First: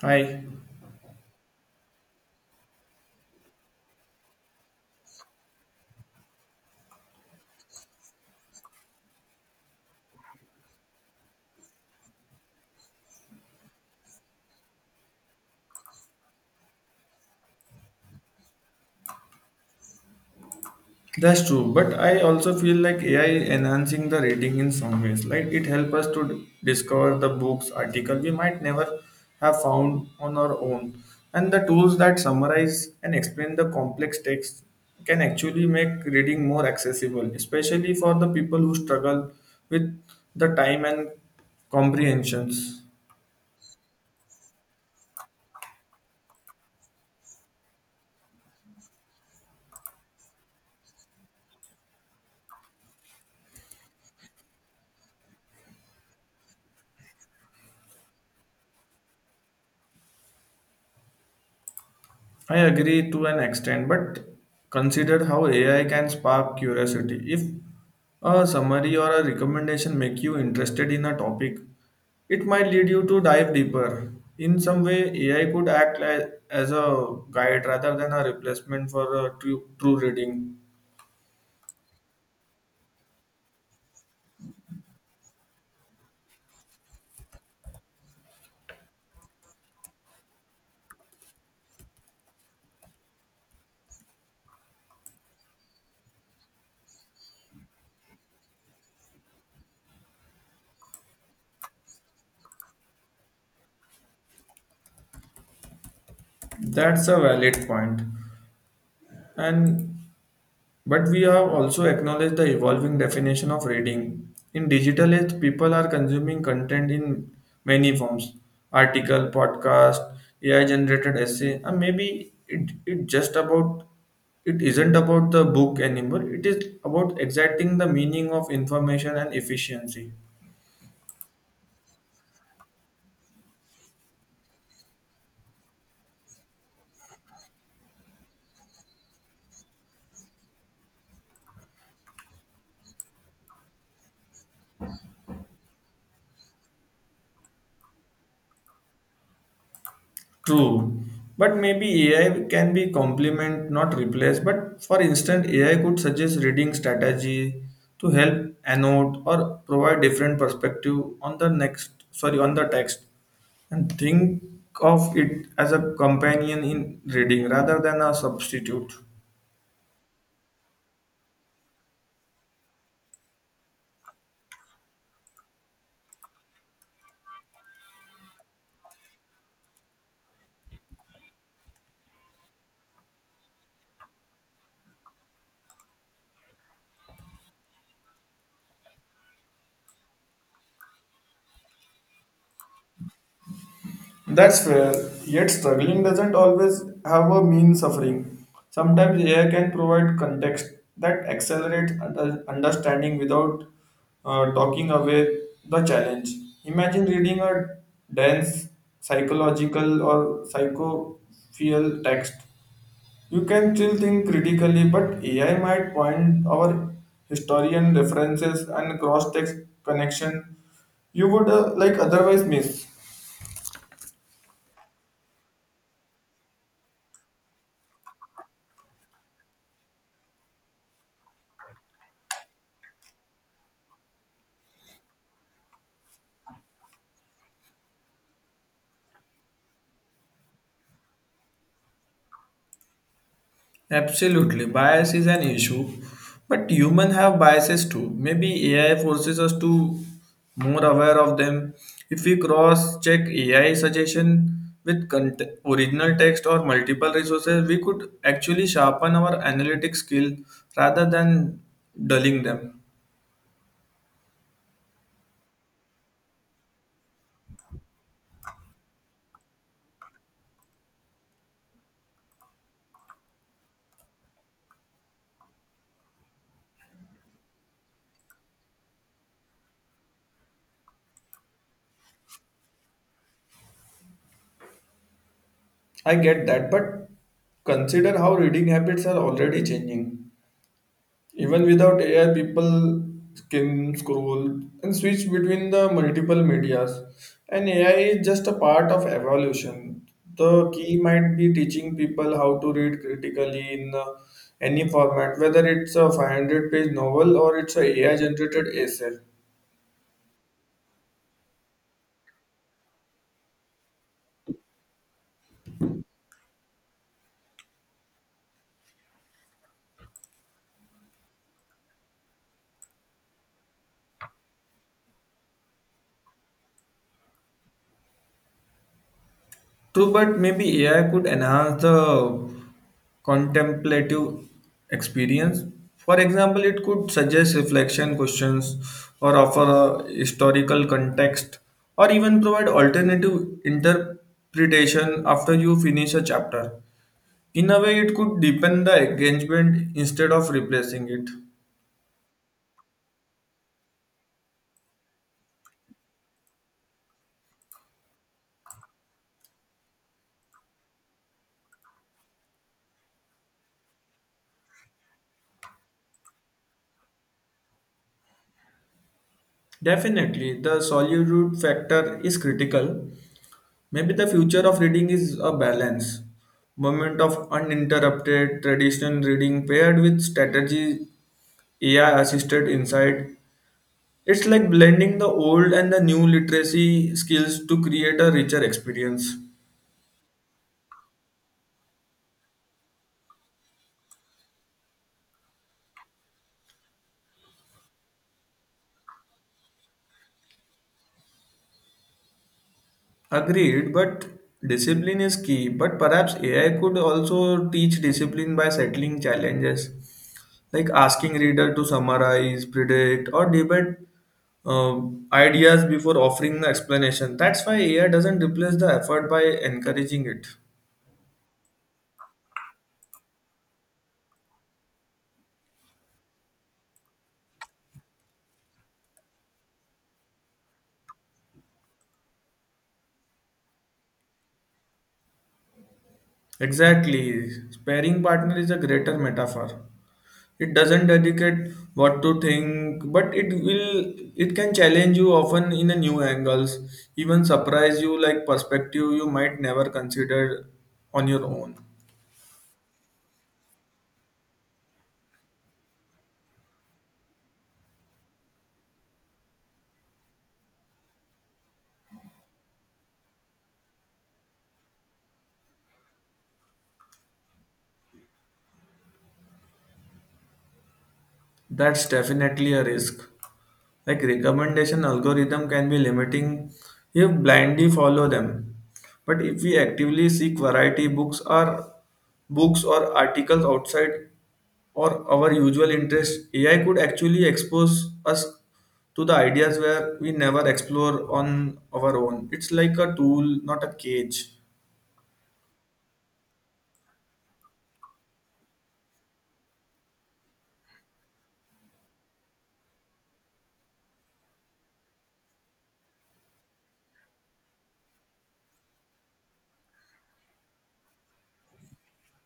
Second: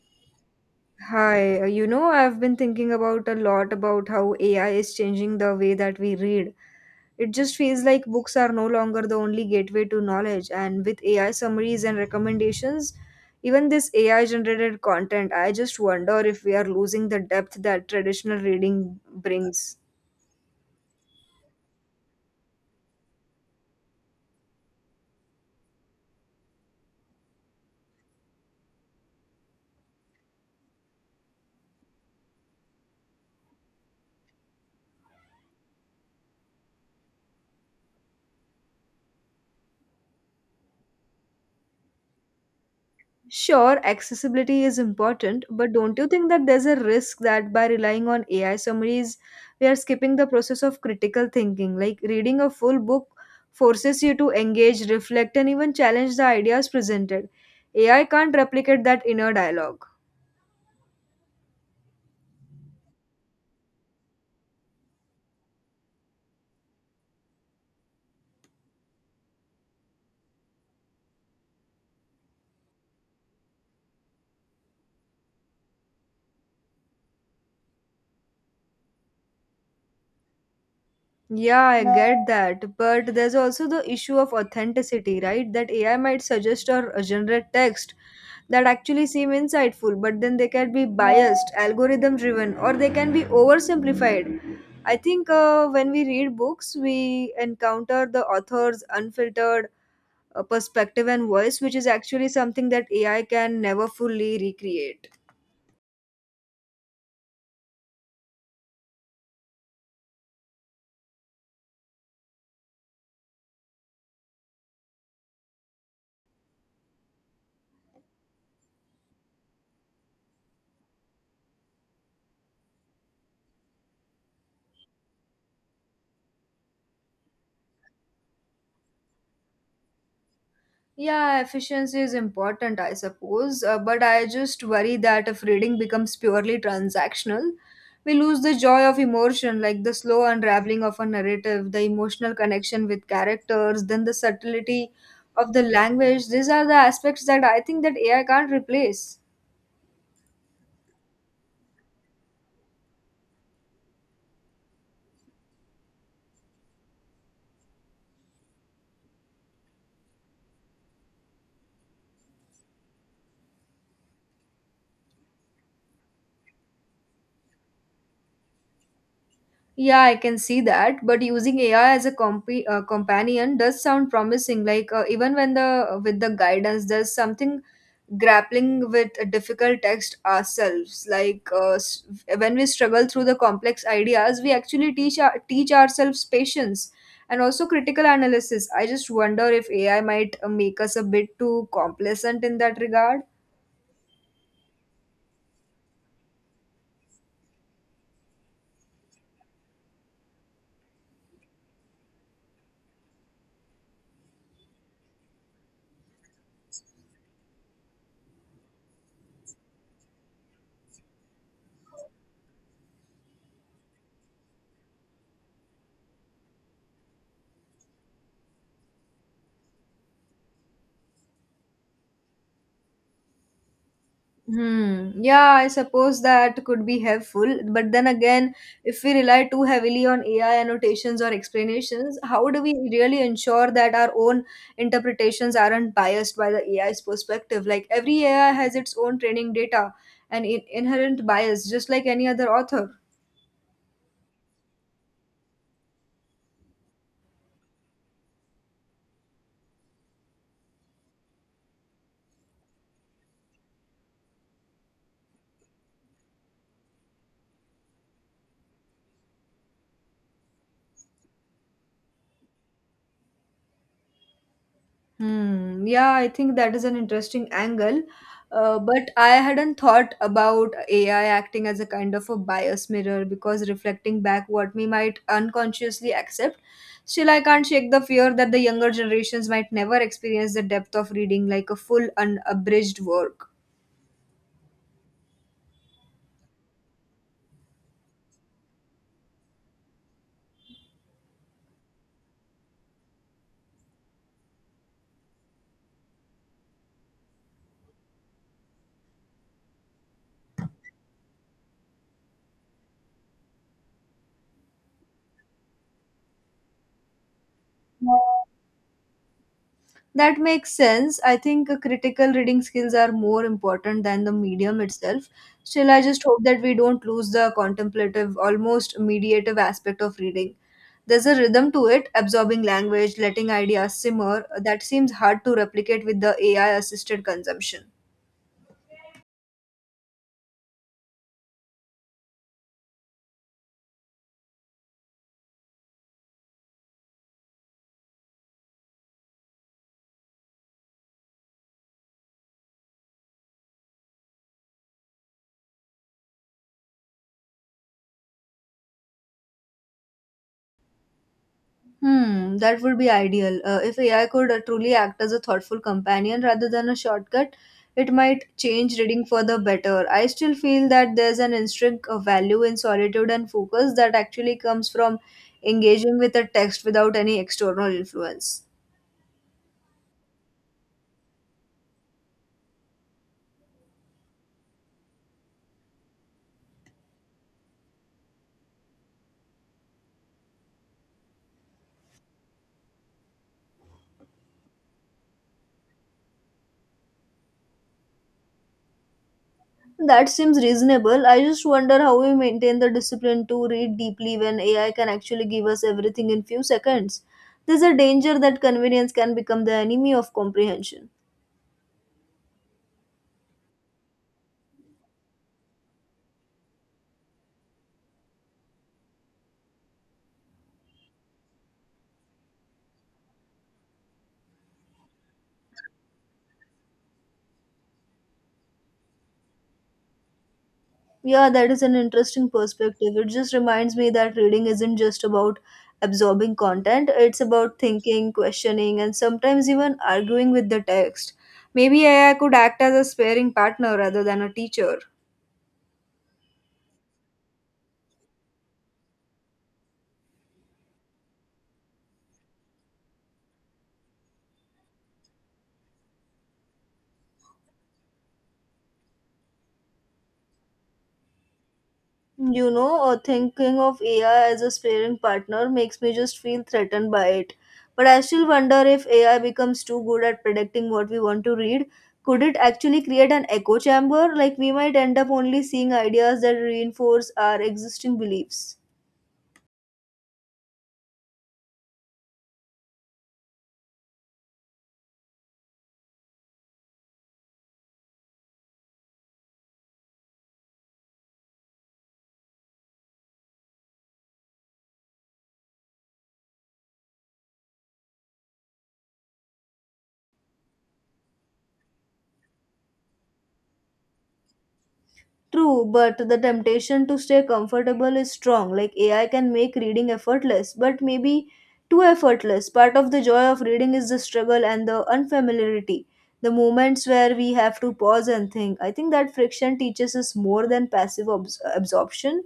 Hi, I've been thinking about a lot about how AI is changing the way that we read. It just feels like books are no longer the only gateway to knowledge, and with AI summaries and recommendations, even this AI generated content, I just wonder if we are losing the depth that traditional reading brings. that's true. But I also feel like AI enhancing the reading in some ways. Like it helps us to discover the books, article we might never have found on our own. And the tools that summarize and explain the complex text can actually make reading more accessible, especially for the people who struggle with the time and comprehensions. Sure, accessibility is important, but don't you think that there's a risk that by relying on AI summaries, we are skipping the process of critical thinking? Like reading a full book forces you to engage, reflect, and even challenge the ideas presented. AI can't replicate that inner dialogue. I agree to an extent, but consider how AI can spark curiosity. If a summary or a recommendation make you interested in a topic, it might lead you to dive deeper. In some way, AI could act as a guide rather than a replacement for a true reading. Yeah, I get that. But there's also the issue of authenticity, right? That AI might suggest or generate text that actually seem insightful, but then they can be biased, algorithm driven, or they can be oversimplified. I think when we read books, we encounter the author's unfiltered perspective and voice, which is actually something that AI can never fully recreate. That's a valid point. And But we have also acknowledged the evolving definition of reading. In digital age, people are consuming content in many forms article, podcast, AI generated essay, and maybe it isn't about the book anymore. It is about exacting the meaning of information and efficiency. Yeah, efficiency is important, I suppose, but I just worry that if reading becomes purely transactional, we lose the joy of emotion, like the slow unraveling of a narrative, the emotional connection with characters, then the subtlety of the language. These are the aspects that I think that AI can't replace. True, but maybe AI can be complement, not replace. But for instance, AI could suggest reading strategy to help annotate or provide different perspective on the text, and think of it as a companion in reading rather than a substitute. Yeah, I can see that. But using AI as a companion does sound promising. Like even when the with the guidance, there's something grappling with a difficult text ourselves. Like when we struggle through the complex ideas, we actually teach ourselves patience and also critical analysis. I just wonder if AI might make us a bit too complacent in that regard. That's fair, yet struggling doesn't always have a mean suffering. Sometimes AI can provide context that accelerates understanding without talking away the challenge. Imagine reading a dense psychological or psychophiel text. You can still think critically, but AI might point our historian references and cross text connection you would like otherwise miss. Hmm. Yeah, I suppose that could be helpful. But then again, if we rely too heavily on AI annotations or explanations, how do we really ensure that our own interpretations aren't biased by the AI's perspective? Like every AI has its own training data and inherent bias, just like any other author. Absolutely, bias is an issue, but humans have biases too. Maybe AI forces us to more aware of them. If we cross-check AI suggestion with original text or multiple resources, we could actually sharpen our analytic skill rather than dulling them. Hmm. Yeah, I think that is an interesting angle. But I hadn't thought about AI acting as a kind of a bias mirror because reflecting back what we might unconsciously accept, still, I can't shake the fear that the younger generations might never experience the depth of reading like a full unabridged work. I get that, but consider how reading habits are already changing. Even without AI, people can scroll and switch between the multiple medias. And AI is just a part of evolution. The key might be teaching people how to read critically in any format, whether it's a 500-page novel or it's a AI generated essay. That makes sense. I think critical reading skills are more important than the medium itself. Still, I just hope that we don't lose the contemplative, almost mediative aspect of reading. There's a rhythm to it, absorbing language, letting ideas simmer, that seems hard to replicate with the AI assisted consumption. True, but maybe AI could enhance the contemplative experience. For example, it could suggest reflection questions or offer a historical context or even provide alternative interpretation after you finish a chapter. In a way, it could deepen the engagement instead of replacing it. Hmm, that would be ideal. If AI could truly act as a thoughtful companion rather than a shortcut, it might change reading for the better. I still feel that there's an intrinsic value in solitude and focus that actually comes from engaging with a text without any external influence. Definitely, the solitude factor is critical. Maybe the future of reading is a balance, moment of uninterrupted traditional reading paired with strategy AI assisted insight. It's like blending the old and the new literacy skills to create a richer experience. That seems reasonable. I just wonder how we maintain the discipline to read deeply when AI can actually give us everything in few seconds. There's a danger that convenience can become the enemy of comprehension. Agreed, but discipline is key. But perhaps AI could also teach discipline by settling challenges, like asking reader to summarize, predict, or debate uh, ideas before offering the explanation. That's why AI doesn't replace the effort by encouraging it. Yeah, that is an interesting perspective. It just reminds me that reading isn't just about absorbing content, it's about thinking, questioning, and sometimes even arguing with the text. Maybe AI could act as a sparring partner rather than a teacher. Exactly. Sparring partner is a greater metaphor. It doesn't educate what to think, but it can challenge you often in a new angles, even surprise you like perspective you might never consider on your own. Thinking of AI as a sparring partner makes me just feel threatened by it. But I still wonder if AI becomes too good at predicting what we want to read, could it actually create an echo chamber? Like we might end up only seeing ideas that reinforce our existing beliefs. That's definitely a risk. Like recommendation algorithm can be limiting if blindly follow them. But if we actively seek variety books or articles outside or our usual interest, AI could actually expose us to the ideas where we never explore on our own. It's like a tool, not a cage. True, but the temptation to stay comfortable is strong. Like AI can make reading effortless, but maybe too effortless. Part of the joy of reading is the struggle and the unfamiliarity, the moments where we have to pause and think. I think that friction teaches us more than passive absorption.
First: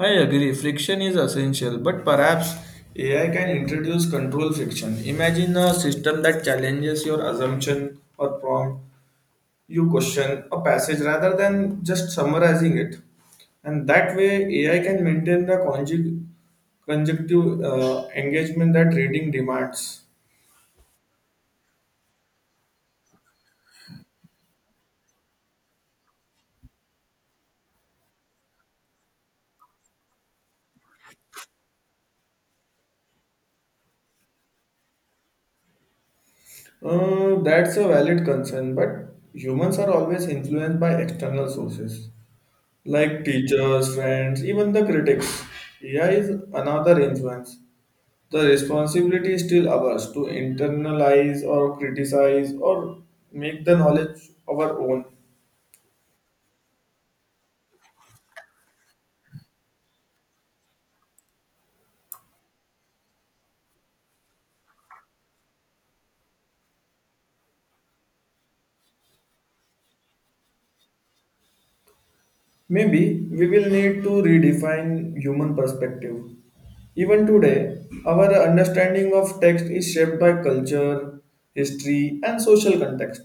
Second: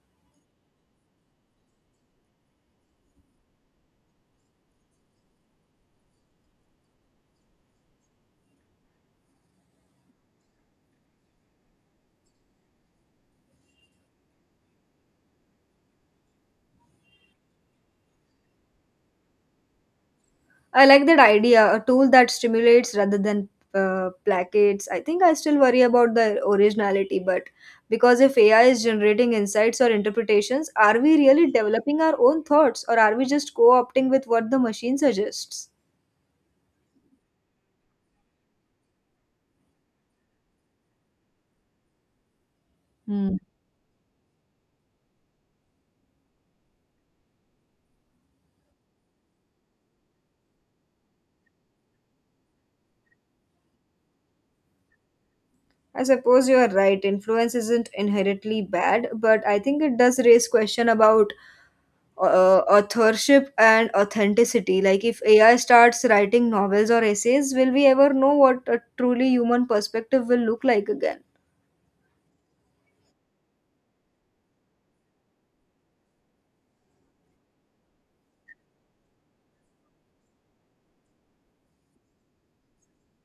I agree, friction is essential, but perhaps AI can introduce control friction. Imagine a system that challenges your assumption or prompt you question a passage rather than just summarizing it, and that way AI can maintain the conjunctive engagement that reading demands. I like that idea, a tool that stimulates rather than placates. I think I still worry about the originality, but because if AI is generating insights or interpretations, are we really developing our own thoughts or are we just co opting with what the machine suggests? That's a valid concern, but humans are always influenced by external sources like Hmm. teachers, friends, even the critics. AI is another influence. The responsibility is still ours to internalize or criticize or make the knowledge our own. I suppose you are right. Influence isn't inherently bad, but I think it does raise question about authorship and authenticity. Like, if AI starts writing novels or essays, will we ever know what a truly human perspective will look like again? Maybe we will need to redefine human perspective. Even today, our understanding of text is shaped by culture, history, and social context.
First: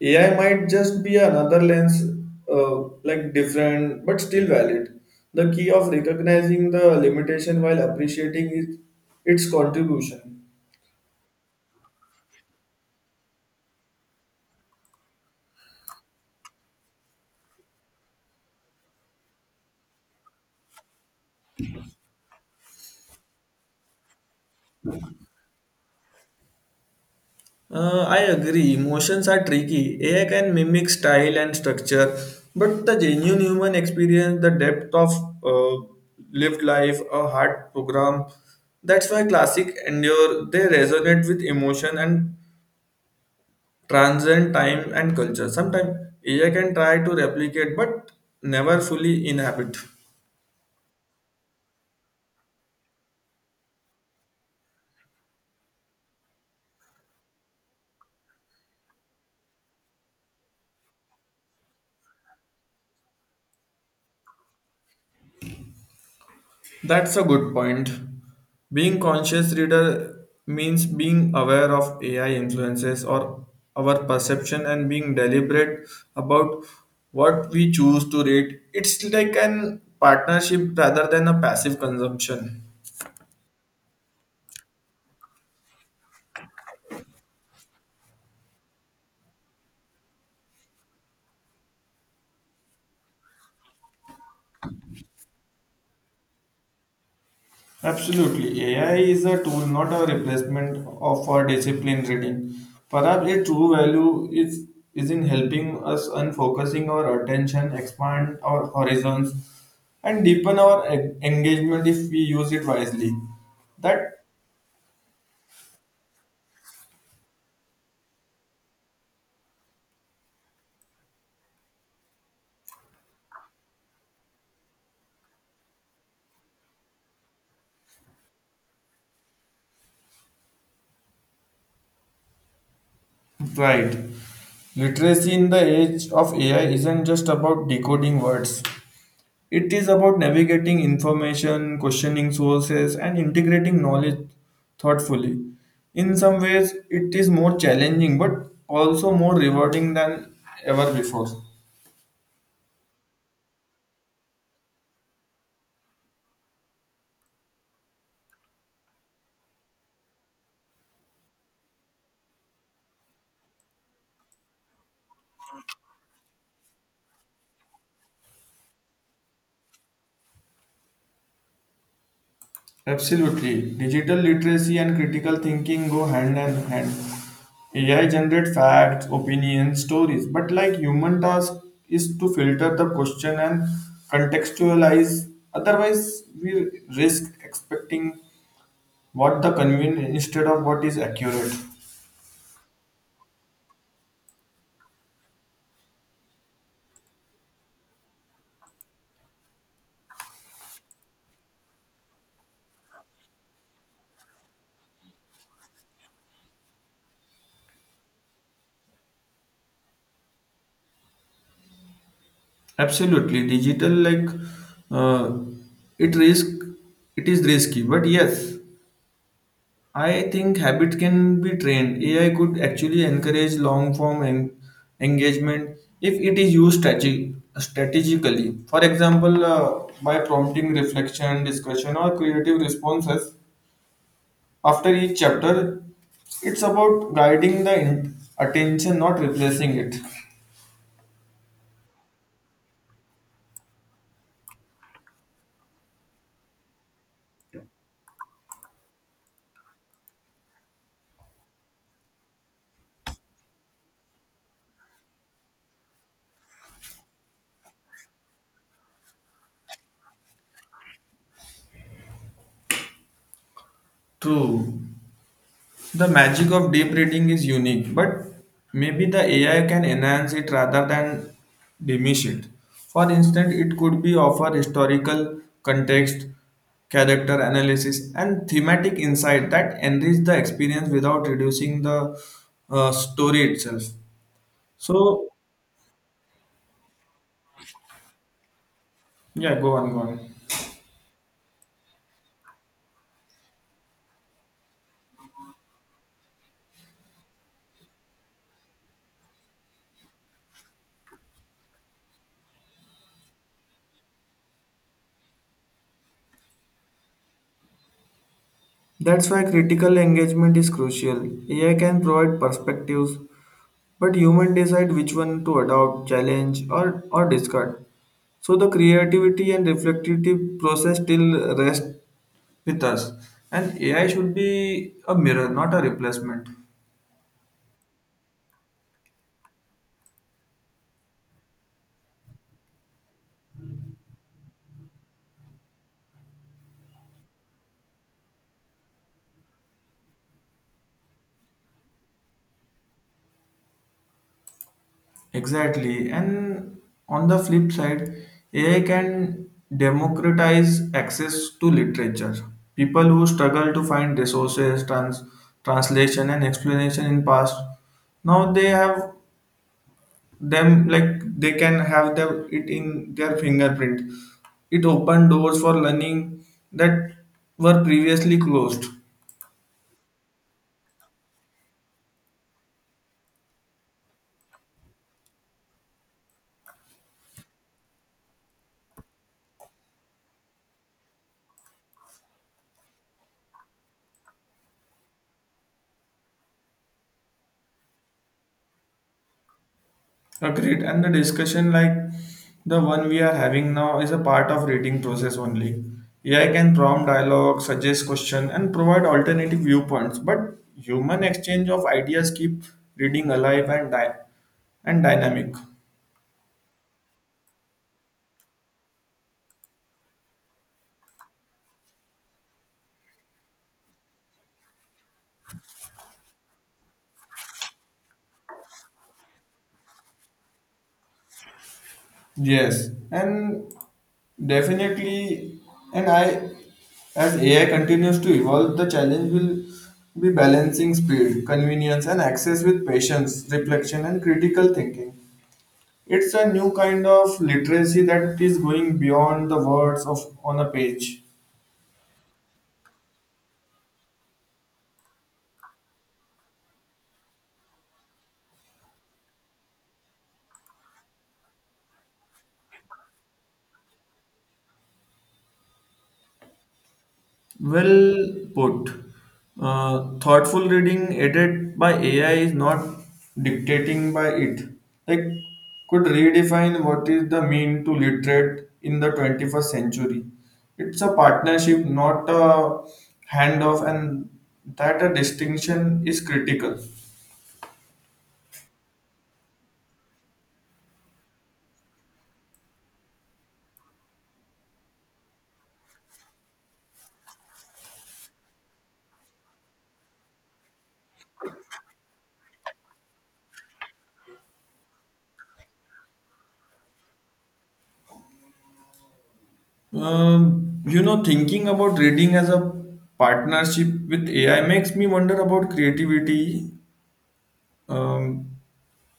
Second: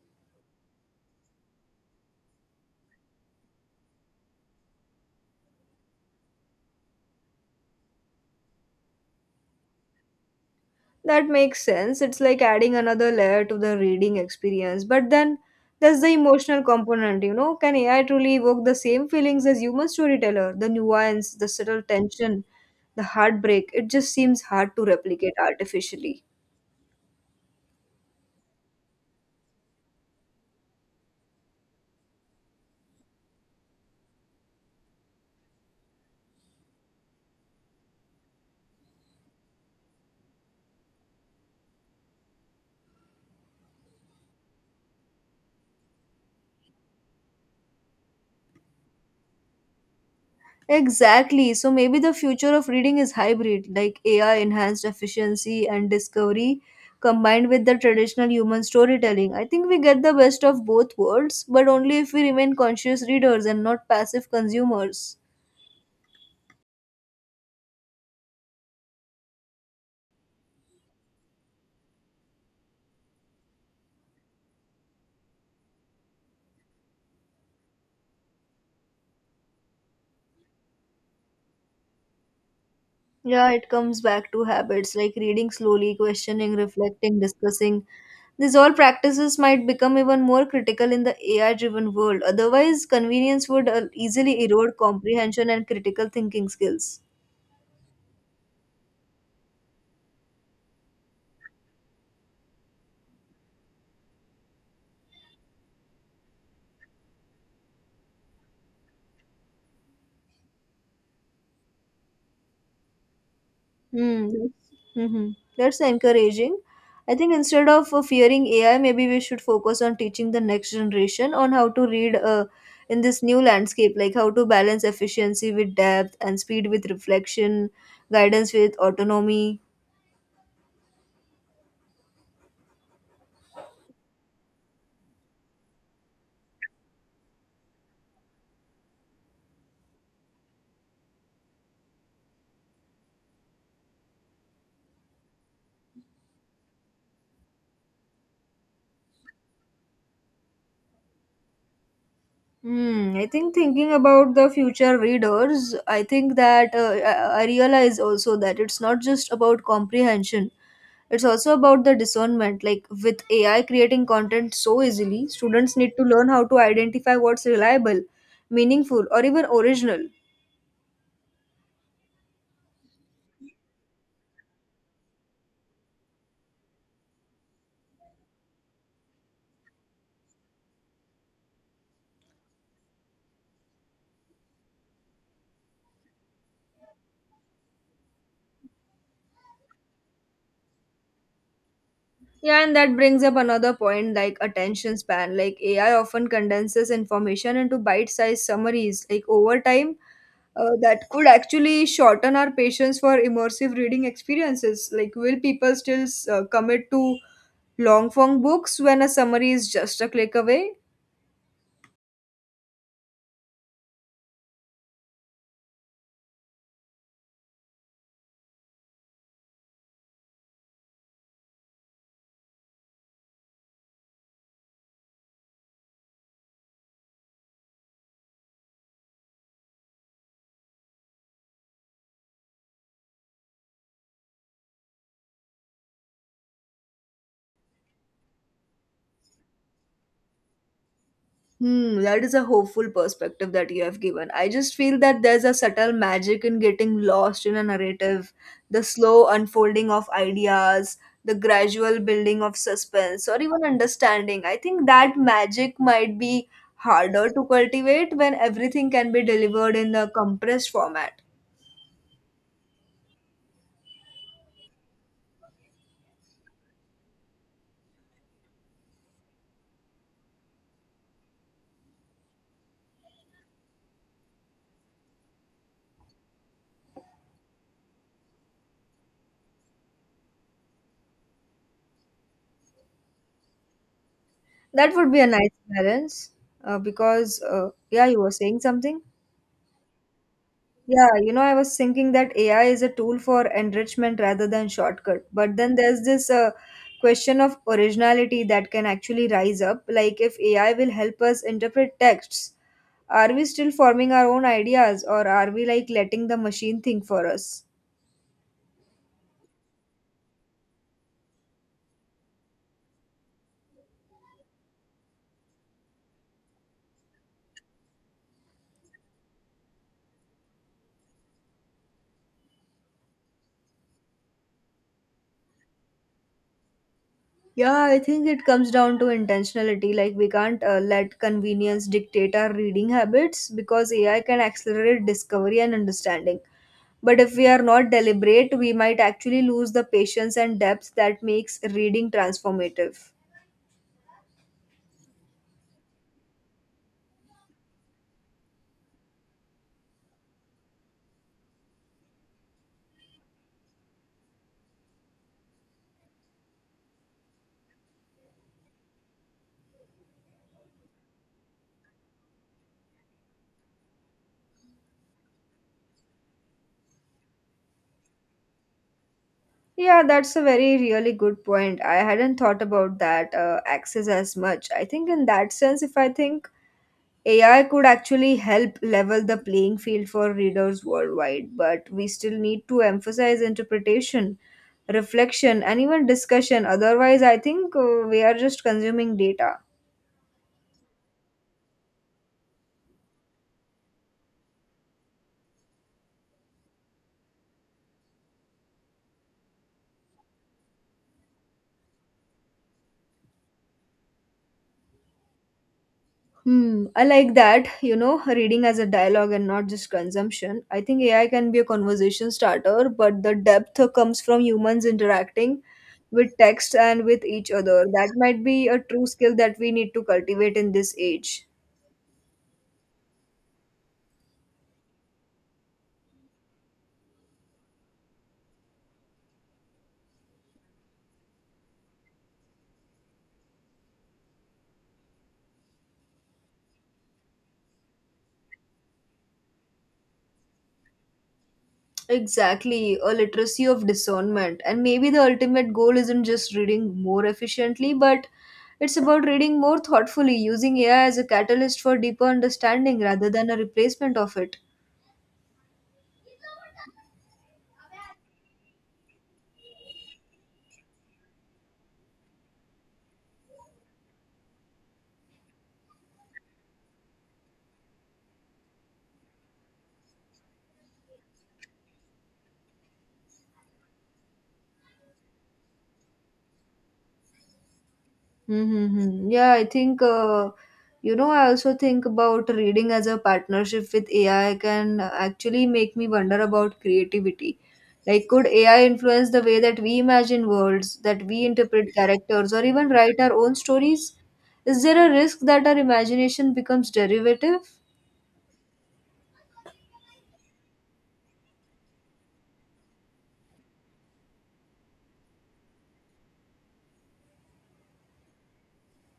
AI might just be another lens, like different but still valid. The key of recognizing the limitation while appreciating it, its contribution. That makes sense. It's like adding another layer to the reading experience. But then there's the emotional component, you know. Can AI truly evoke the same feelings as human storyteller? The nuance, the subtle tension, the heartbreak. It just seems hard to replicate artificially. I agree. Emotions are tricky. AI can mimic style and structure, but the genuine human experience, the depth of uh, lived life, a hard program, that's why classic endure. They resonate with emotion and transcend time and culture. Sometimes AI can try to replicate, but never fully inhabit. Exactly. So maybe the future of reading is hybrid, like AI enhanced efficiency and discovery combined with the traditional human storytelling. I think we get the best of both worlds, but only if we remain conscious readers and not passive consumers. That's a good point. Being conscious reader means being aware of AI influences or our perception and being deliberate about what we choose to read. It's like an partnership rather than a passive consumption. Yeah, it comes back to habits like reading slowly, questioning, reflecting, discussing. These all practices might become even more critical in the AI driven world. Otherwise, convenience would easily erode comprehension and critical thinking skills. Absolutely. AI is a tool, not a replacement of our disciplined reading. Perhaps its true value is in helping us unfocusing our attention, expand our horizons, and deepen our engagement if we use it wisely. That Mm, mhm. That's encouraging. I think instead of fearing AI, maybe we should focus on teaching the next generation on how to read in this new landscape, like how to balance efficiency with depth and speed with reflection, guidance with autonomy. Right. Literacy in the age of AI isn't just about decoding words. It is about navigating information, questioning sources, and integrating knowledge thoughtfully. In some ways, it is more challenging but also more rewarding than ever before. Hmm. I think thinking about the future readers, I think that I realize also that it's not just about comprehension. It's also about the discernment. Like with AI creating content so easily, students need to learn how to identify what's reliable, meaningful, or even original. Absolutely. Digital literacy and critical thinking go hand in hand. AI generates facts, opinions, stories, but like human task is to filter the question and contextualize. Otherwise, we risk expecting what the convenient instead of what is accurate. Yeah, and that brings up another point like attention span. Like AI often condenses information into bite sized summaries. Like over time, that could actually shorten our patience for immersive reading experiences. Like, will people still commit to long form books when a summary is just a click away? Absolutely, digital like uh, it risk it is risky, but yes, I think habit can be trained. AI could actually encourage long form engagement if it is used strategically. For example, by prompting reflection, discussion, or creative responses after each chapter. It's about guiding the attention, not replacing it. Hmm, that is a hopeful perspective that you have given. I just feel that there's a subtle magic in getting lost in a narrative, the slow unfolding of ideas, the gradual building of suspense, or even understanding. I think that magic might be harder to cultivate when everything can be delivered in a compressed format. True. The magic of deep reading is unique, but maybe the AI can enhance it rather than diminish it. For instance, it could be offer historical context, character analysis, and thematic insight that enrich the experience without reducing the story itself. That would be a So, nice balance, because, yeah, you were saying something. yeah, go on, go on. I was thinking that AI is a tool for enrichment rather than shortcut. But then there's this question of originality that can actually rise up. Like, if AI will help us interpret texts, are we still forming our own ideas or are we like letting the machine think for us? That's why critical engagement is crucial. AI can provide perspectives, but humans decide which one to adopt, challenge, or discard. So the creativity and reflective process still rest with us. And AI should be a mirror, not a replacement. Yeah, I think it comes down to intentionality. Like, we can't let convenience dictate our reading habits because AI can accelerate discovery and understanding. But if we are not deliberate, we might actually lose the patience and depth that makes reading transformative. Exactly. And on the flip side, AI can democratize access to literature. People who struggle to find resources, translation, and explanation in past, now they have them like they can have it in their fingerprint, it opened doors for learning that were previously closed. Yeah, that's a very, really good point. I hadn't thought about that access as much. I think, in that sense, if I think AI could actually help level the playing field for readers worldwide, but we still need to emphasize interpretation, reflection, and even discussion. Otherwise, I think we are just consuming data. Agreed, and the discussion like the one we are having now is a part of reading process only. AI can prompt dialogue, suggest question, and provide alternative viewpoints, but human exchange of ideas keep reading alive and dynamic. Hmm, I like that, you know, reading as a dialogue and not just consumption. I think AI can be a conversation starter, but the depth comes from humans interacting with text and with each other. That might be a true skill that we need to cultivate in this age. Yes, and definitely, and I, as AI continues to evolve, the challenge will be balancing speed, convenience, and access with patience, reflection, and critical thinking. It's a new kind of literacy that is going beyond the words of on a page. Exactly, a literacy of discernment. And maybe the ultimate goal isn't just reading more efficiently, but it's about reading more thoughtfully, using AI as a catalyst for deeper understanding rather than a replacement of it. Well put. Thoughtful reading aided by AI is not dictating by it. Like, could redefine what is the mean to literate in the 21st century. It's a partnership, not a handoff, and that a distinction is critical. Mm-hmm. I also think about reading as a partnership with AI can actually make me wonder about creativity. Like, could AI influence the way that we imagine worlds, that we interpret characters, or even write our own stories? Is there a risk that our imagination becomes derivative? Thinking about reading as a partnership with AI makes me wonder about creativity. Um,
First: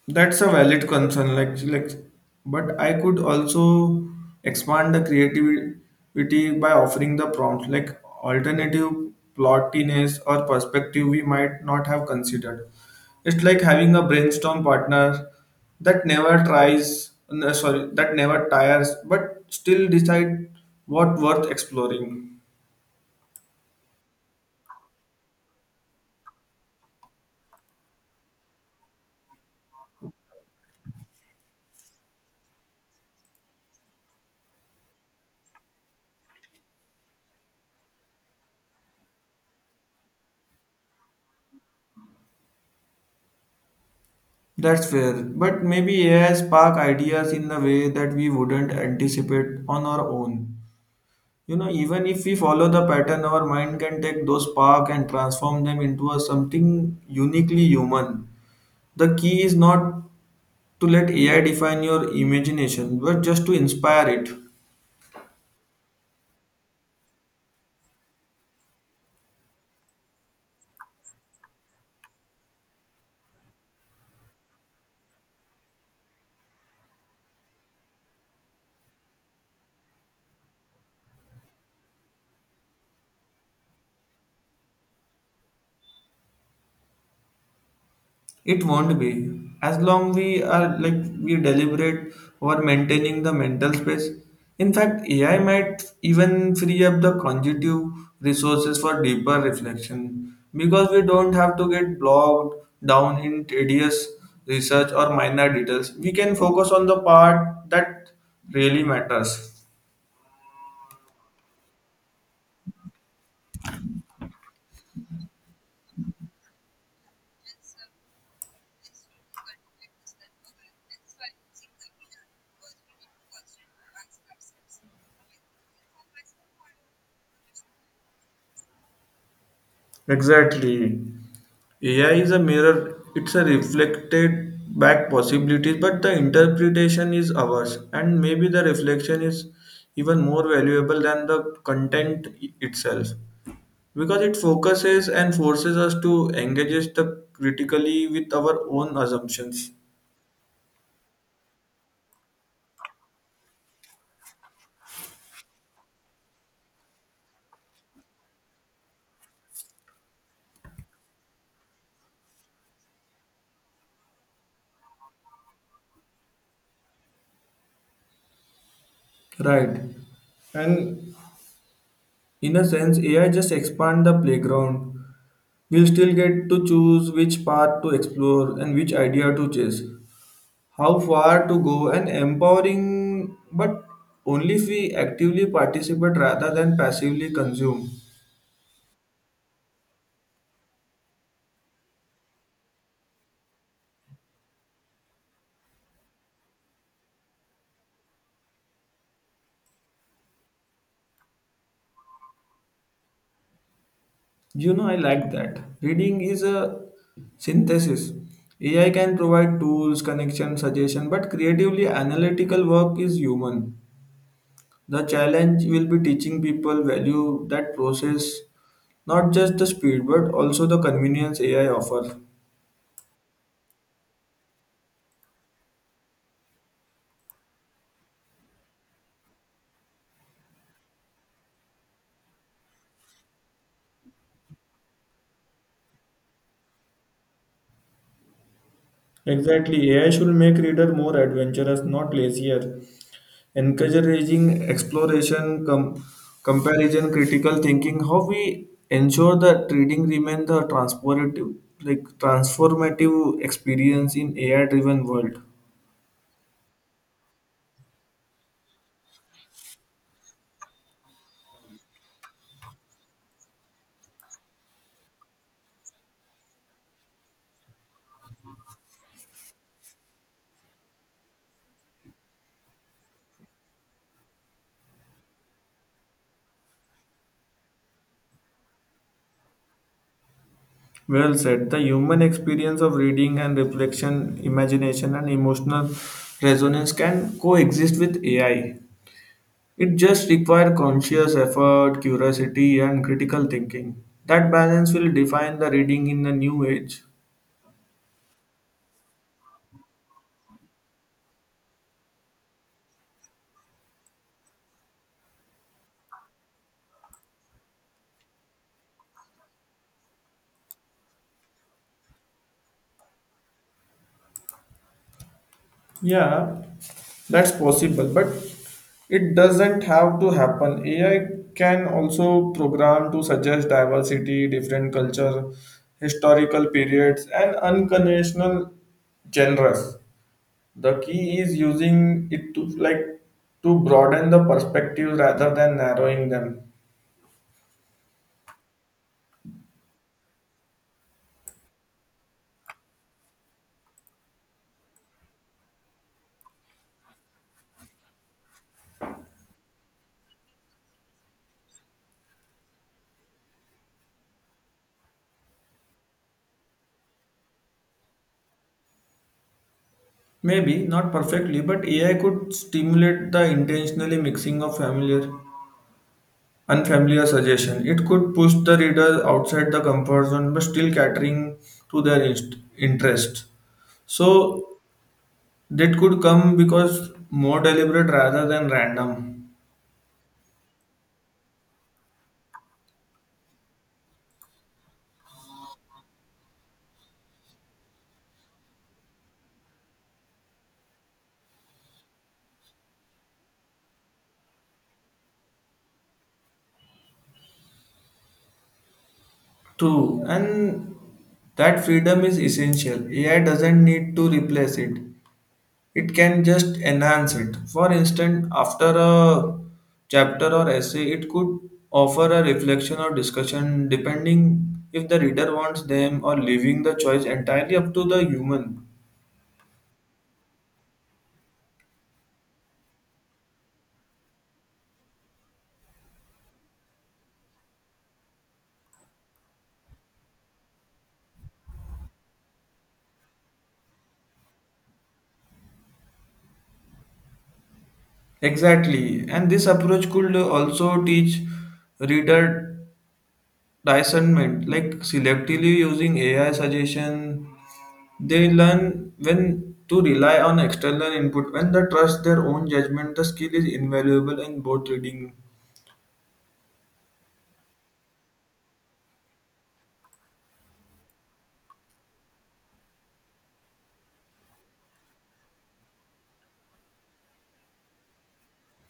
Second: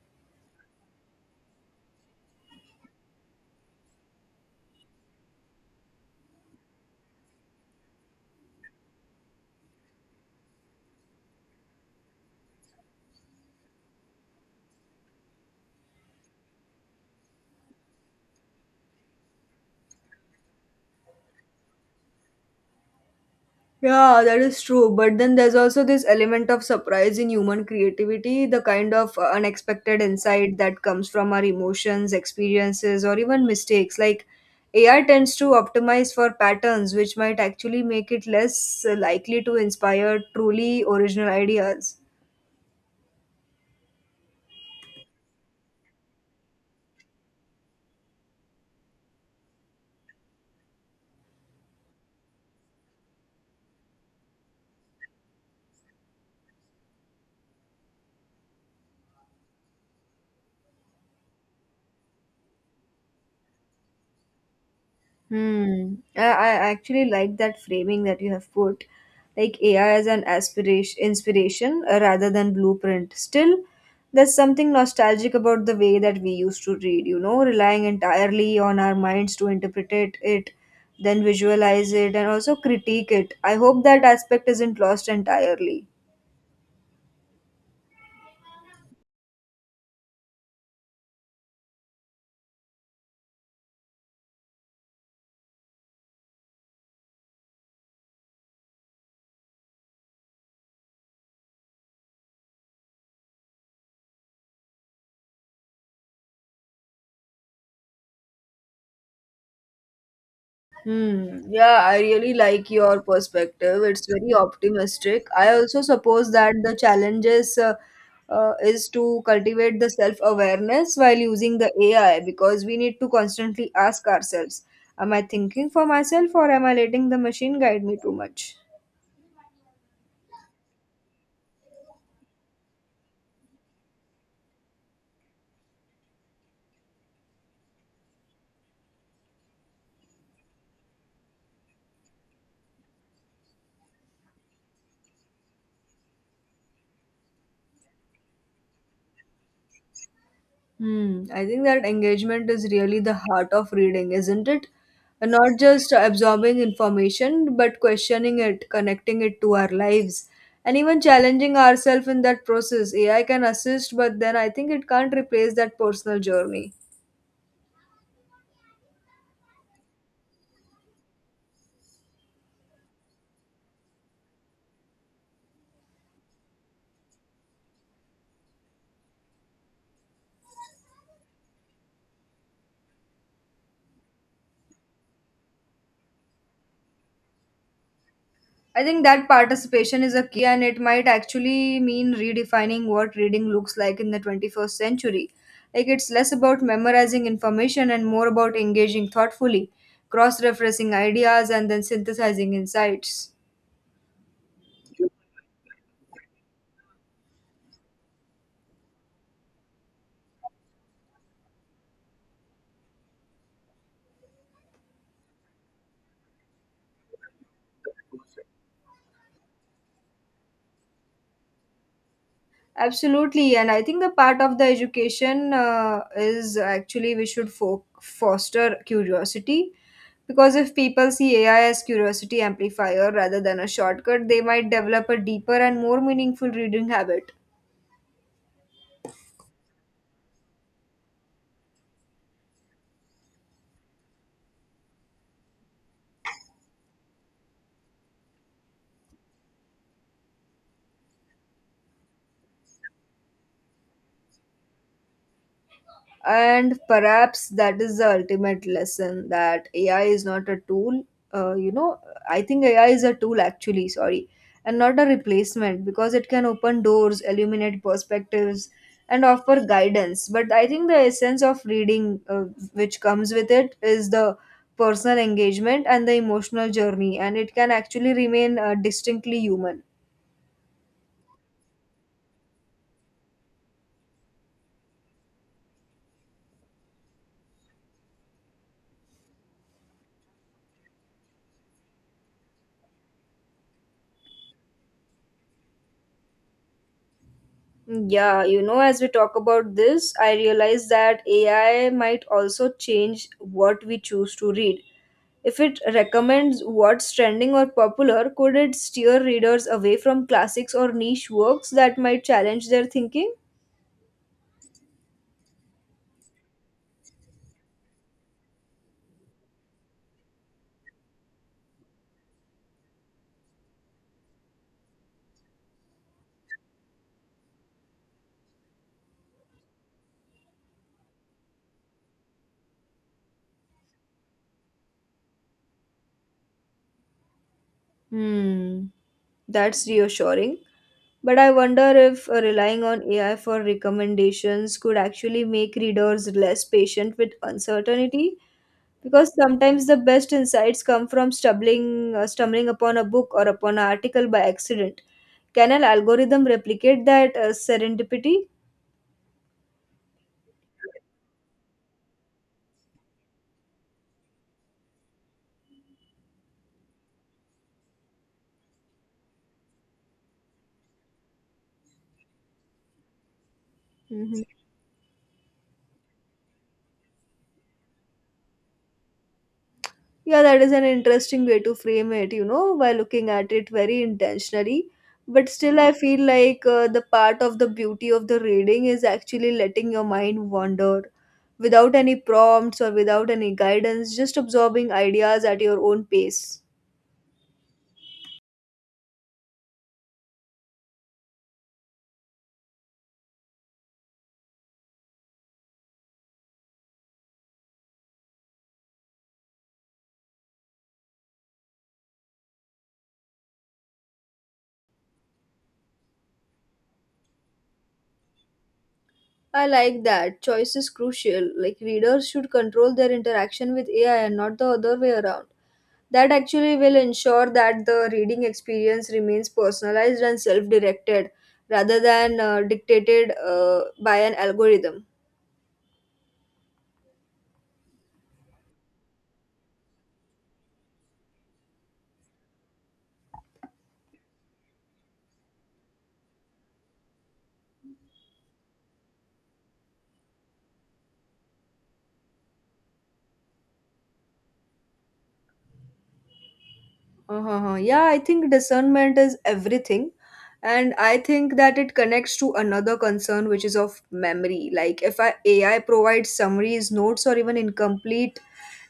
That's a valid concern, but I could also expand the creativity by offering the prompt, like alternative plottiness or perspective we might not have considered. It's like having a brainstorm partner that never tries, no, sorry, that never tires, but still decide what worth exploring. Yeah, that is true. But then there's also this element of surprise in human creativity, the kind of unexpected insight that comes from our emotions, experiences, or even mistakes. Like AI tends to optimize for patterns, which might actually make it less likely to inspire truly original ideas. That's fair, but maybe AI spark ideas in a way that we wouldn't anticipate on our own. You know, even if we follow the pattern, our mind can take those spark and transform them into a something uniquely human. The key is not to let AI define your imagination, but just to inspire it. Hmm. I actually like that framing that you have put, like AI as an inspiration rather than blueprint. Still, there's something nostalgic about the way that we used to read. You know, relying entirely on our minds to then visualize it, and also critique it. I hope that aspect isn't lost entirely. It won't be. As long we are like we deliberate over maintaining the mental space. In fact, AI might even free up the cognitive resources for deeper reflection because we don't have to get bogged down in tedious research or minor details. We can focus on the part that really matters. Hmm. Yeah, I really like your perspective. It's very optimistic. I also suppose that the challenges is to cultivate the self-awareness while using the AI, because we need to constantly ask ourselves, am I thinking for myself or am I letting the machine guide me too much? Exactly. AI is a mirror, it's a reflected back possibilities, but the interpretation is ours, and maybe the reflection is even more valuable than the content itself because it focuses and forces us to engage the critically with our own assumptions. Hmm. I think that engagement is really the heart of reading, isn't it? And not just absorbing information, but questioning it, connecting it to our lives, and even challenging ourselves in that process. AI can assist, but then I think it can't replace that personal journey. Right. And in a sense, AI just expand the playground. We'll still get to choose which path to explore and which idea to chase, how far to go and empowering, but only if we actively participate rather than passively consume. I think that participation is a key, and it might actually mean redefining what reading looks like in the 21st century. Like, it's less about memorizing information and more about engaging thoughtfully, cross referencing ideas, and then synthesizing insights. You know, I like that. Reading is a synthesis. AI can provide tools, connection, suggestion, but creatively analytical work is human. The challenge will be teaching people value that process, not just the speed, but also the convenience AI offers. Absolutely, and I think a part of the education is actually we should foster curiosity, because if people see AI as curiosity amplifier rather than a shortcut, they might develop a deeper and more meaningful reading habit. Exactly, AI should make reader more adventurous, not lazier. Encouraging exploration, comparison, critical thinking, how we ensure that reading remains the transformative experience in AI-driven world. And perhaps that is the ultimate lesson, that AI is not a tool, uh, you know I think AI is a tool, actually. Sorry. And not a replacement, because it can open doors, illuminate perspectives, and offer guidance. But I think the essence of reading, which comes with it, is the personal engagement and the emotional journey, and it can actually remain distinctly human. Well said. The human experience of reading and reflection, imagination, and emotional resonance can coexist with AI. It just requires conscious effort, curiosity, and critical thinking. That balance will define the reading in the new age. Yeah, you know, as we talk about this, I realize that AI might also change what we choose to read. If it recommends what's trending or popular, could it steer readers away from classics or niche works that might challenge their thinking? Yeah, that's possible, but it doesn't have to happen. AI can also program to suggest diversity, different culture, historical periods, and unconventional genres. The key is using it to like to broaden the perspective rather than narrowing them. Hmm, that's reassuring. But I wonder if relying on AI for recommendations could actually make readers less patient with uncertainty, because sometimes the best insights come from stumbling upon a book or upon an article by accident. Can an algorithm replicate that serendipity? Maybe not perfectly, but AI could stimulate the intentionally mixing of familiar unfamiliar suggestion. It could push the reader outside the comfort zone, but still catering to their interest. Hmm, So that could come because more deliberate rather than random. yeah, that is an interesting way to frame it, you know, by looking at it very intentionally. But still, I feel like the part of the beauty of the reading is actually letting your mind wander without any prompts or without any guidance, just absorbing ideas at your own pace. True, and that freedom is essential. AI doesn't need to replace it. It can just enhance it. For instance, after a chapter or essay, it could offer a reflection or discussion, depending if the reader wants them, or leaving the choice entirely up to the human. I like that. Choice is crucial. Like, readers should control their interaction with AI and not the other way around. That actually will ensure that the reading experience remains personalized and self directed rather than dictated by an algorithm. Exactly, and this approach could also teach reader discernment, like selectively using AI suggestion they learn when to rely on external input, when they trust their own judgment. The skill is invaluable in both reading. Uh-huh. Yeah, I think discernment is everything. And I think that it connects to another concern, which is of memory. Like, if I, AI provides summaries, notes, or even incomplete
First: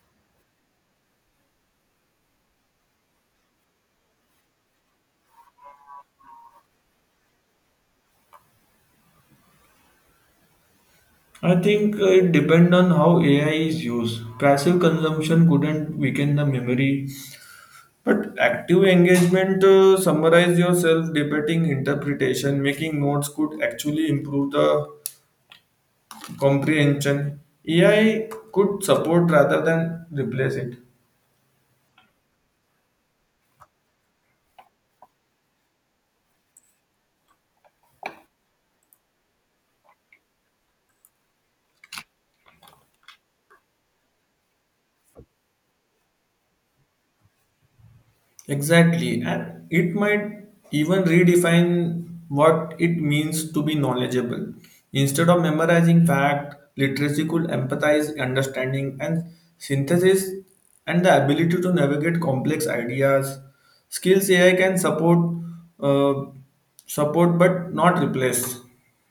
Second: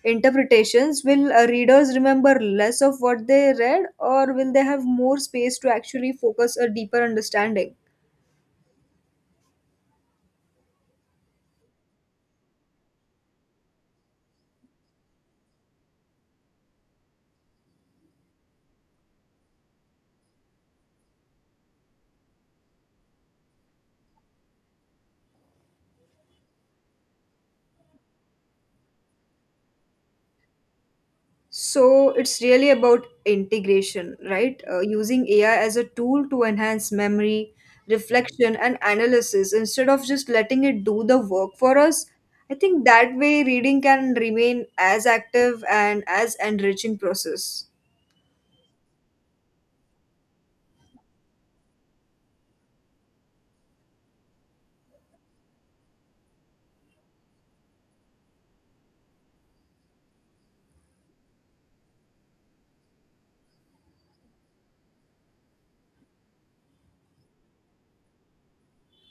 interpretations, will readers remember less of what they read, or will they have more space to actually focus a deeper understanding? I think it depends on how AI is used. Passive consumption couldn't weaken the memory, but active engagement, summarize yourself, debating interpretation, making notes could actually improve the comprehension. AI could support rather than replace it. So it's really about integration, right? Using AI as a tool to enhance memory, reflection, and analysis instead of just letting it do the work for us. I think that way reading can remain as active and as enriching process. Exactly. And it might even redefine what it means to be knowledgeable. Instead of memorizing fact, literacy could empathize, understanding, and synthesis, and the ability to navigate complex ideas. Skills AI can uh, support but not replace.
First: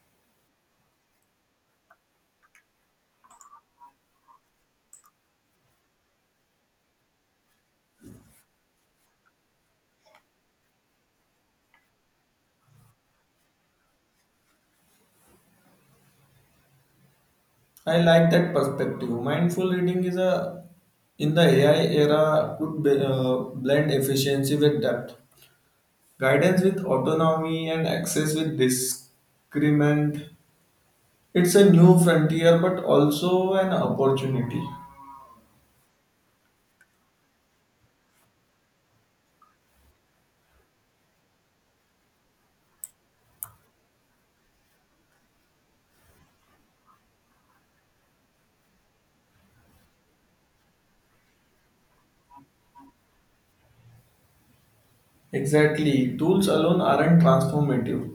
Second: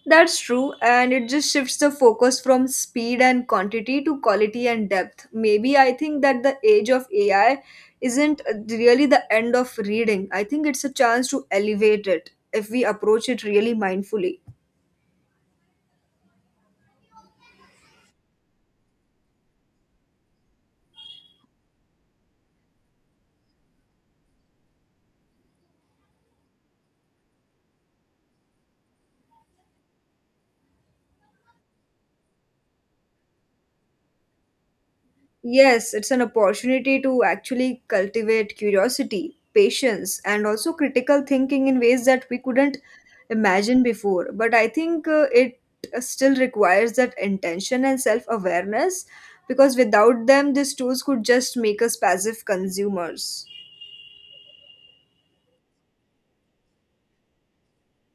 That's true, and it just shifts the focus from speed and quantity to quality and depth. Maybe I think that the age of AI isn't really the end of reading. I think it's a chance to elevate it if we approach it really mindfully. I like that perspective. Mindful reading is a in the AI era could be, blend efficiency with depth, guidance with autonomy, and access with discrement. It's a new frontier, but also an opportunity. Yes, it's an opportunity to actually cultivate curiosity, patience, and also critical thinking in ways that we couldn't imagine before. But I think it still requires that intention and self awareness, because without them, these tools could just make us passive consumers. Exactly. Tools alone aren't transformative.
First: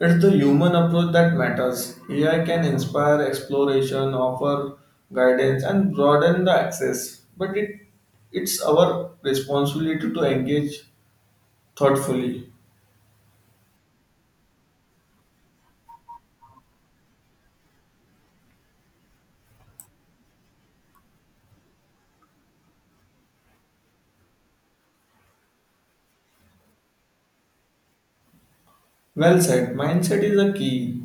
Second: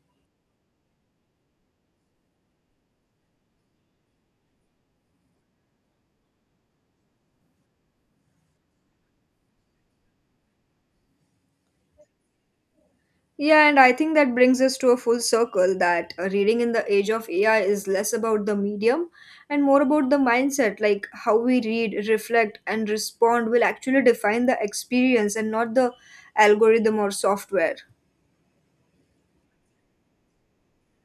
It's the human approach that matters. AI can inspire exploration, offer guidance, and broaden the access, but it's our responsibility to engage thoughtfully. Yeah, and I think that brings us to a full circle, that reading in the age of AI is less about the medium and more about the mindset. Like, how we read, reflect, and respond will actually define the experience, and not the algorithm or software. Well said. Mindset is a key,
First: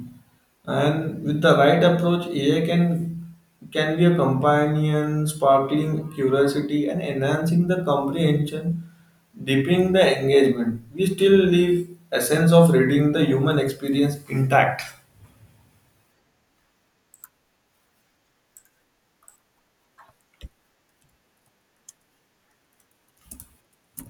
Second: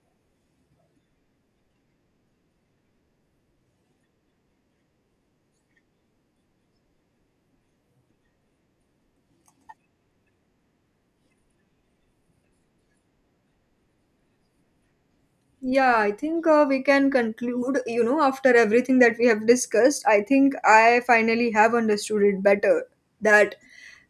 and with the right approach, AI can be a companion, sparkling curiosity and enhancing the comprehension, deepening the engagement. We still leave essence of reading the human experience intact. Yeah, I think we can conclude, you know, after everything that we have discussed, I think I finally have understood it better, that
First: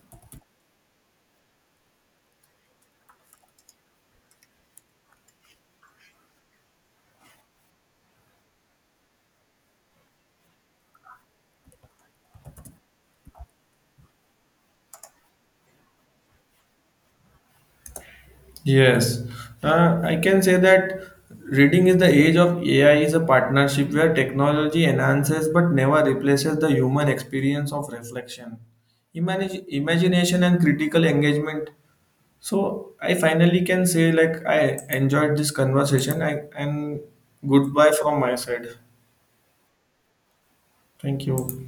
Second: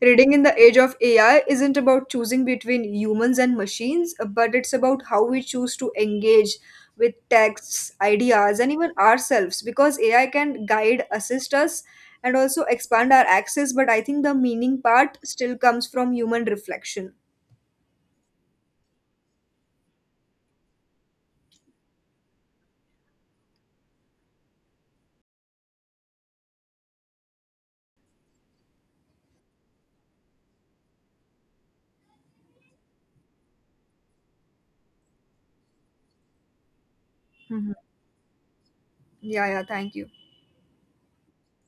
reading in the age of AI isn't about choosing between humans and machines, but it's about how we choose to engage with texts, ideas, and even ourselves, because AI can guide, assist us, and also expand our access. But I think the meaning part still comes from human reflection. Yes, I can say that reading is the age of AI is a partnership where technology enhances but never replaces the human experience of reflection, imagination, and critical engagement. So I finally can say like I enjoyed this conversation and Mhm. goodbye from my side. Yeah, yeah, thank you. Thank you.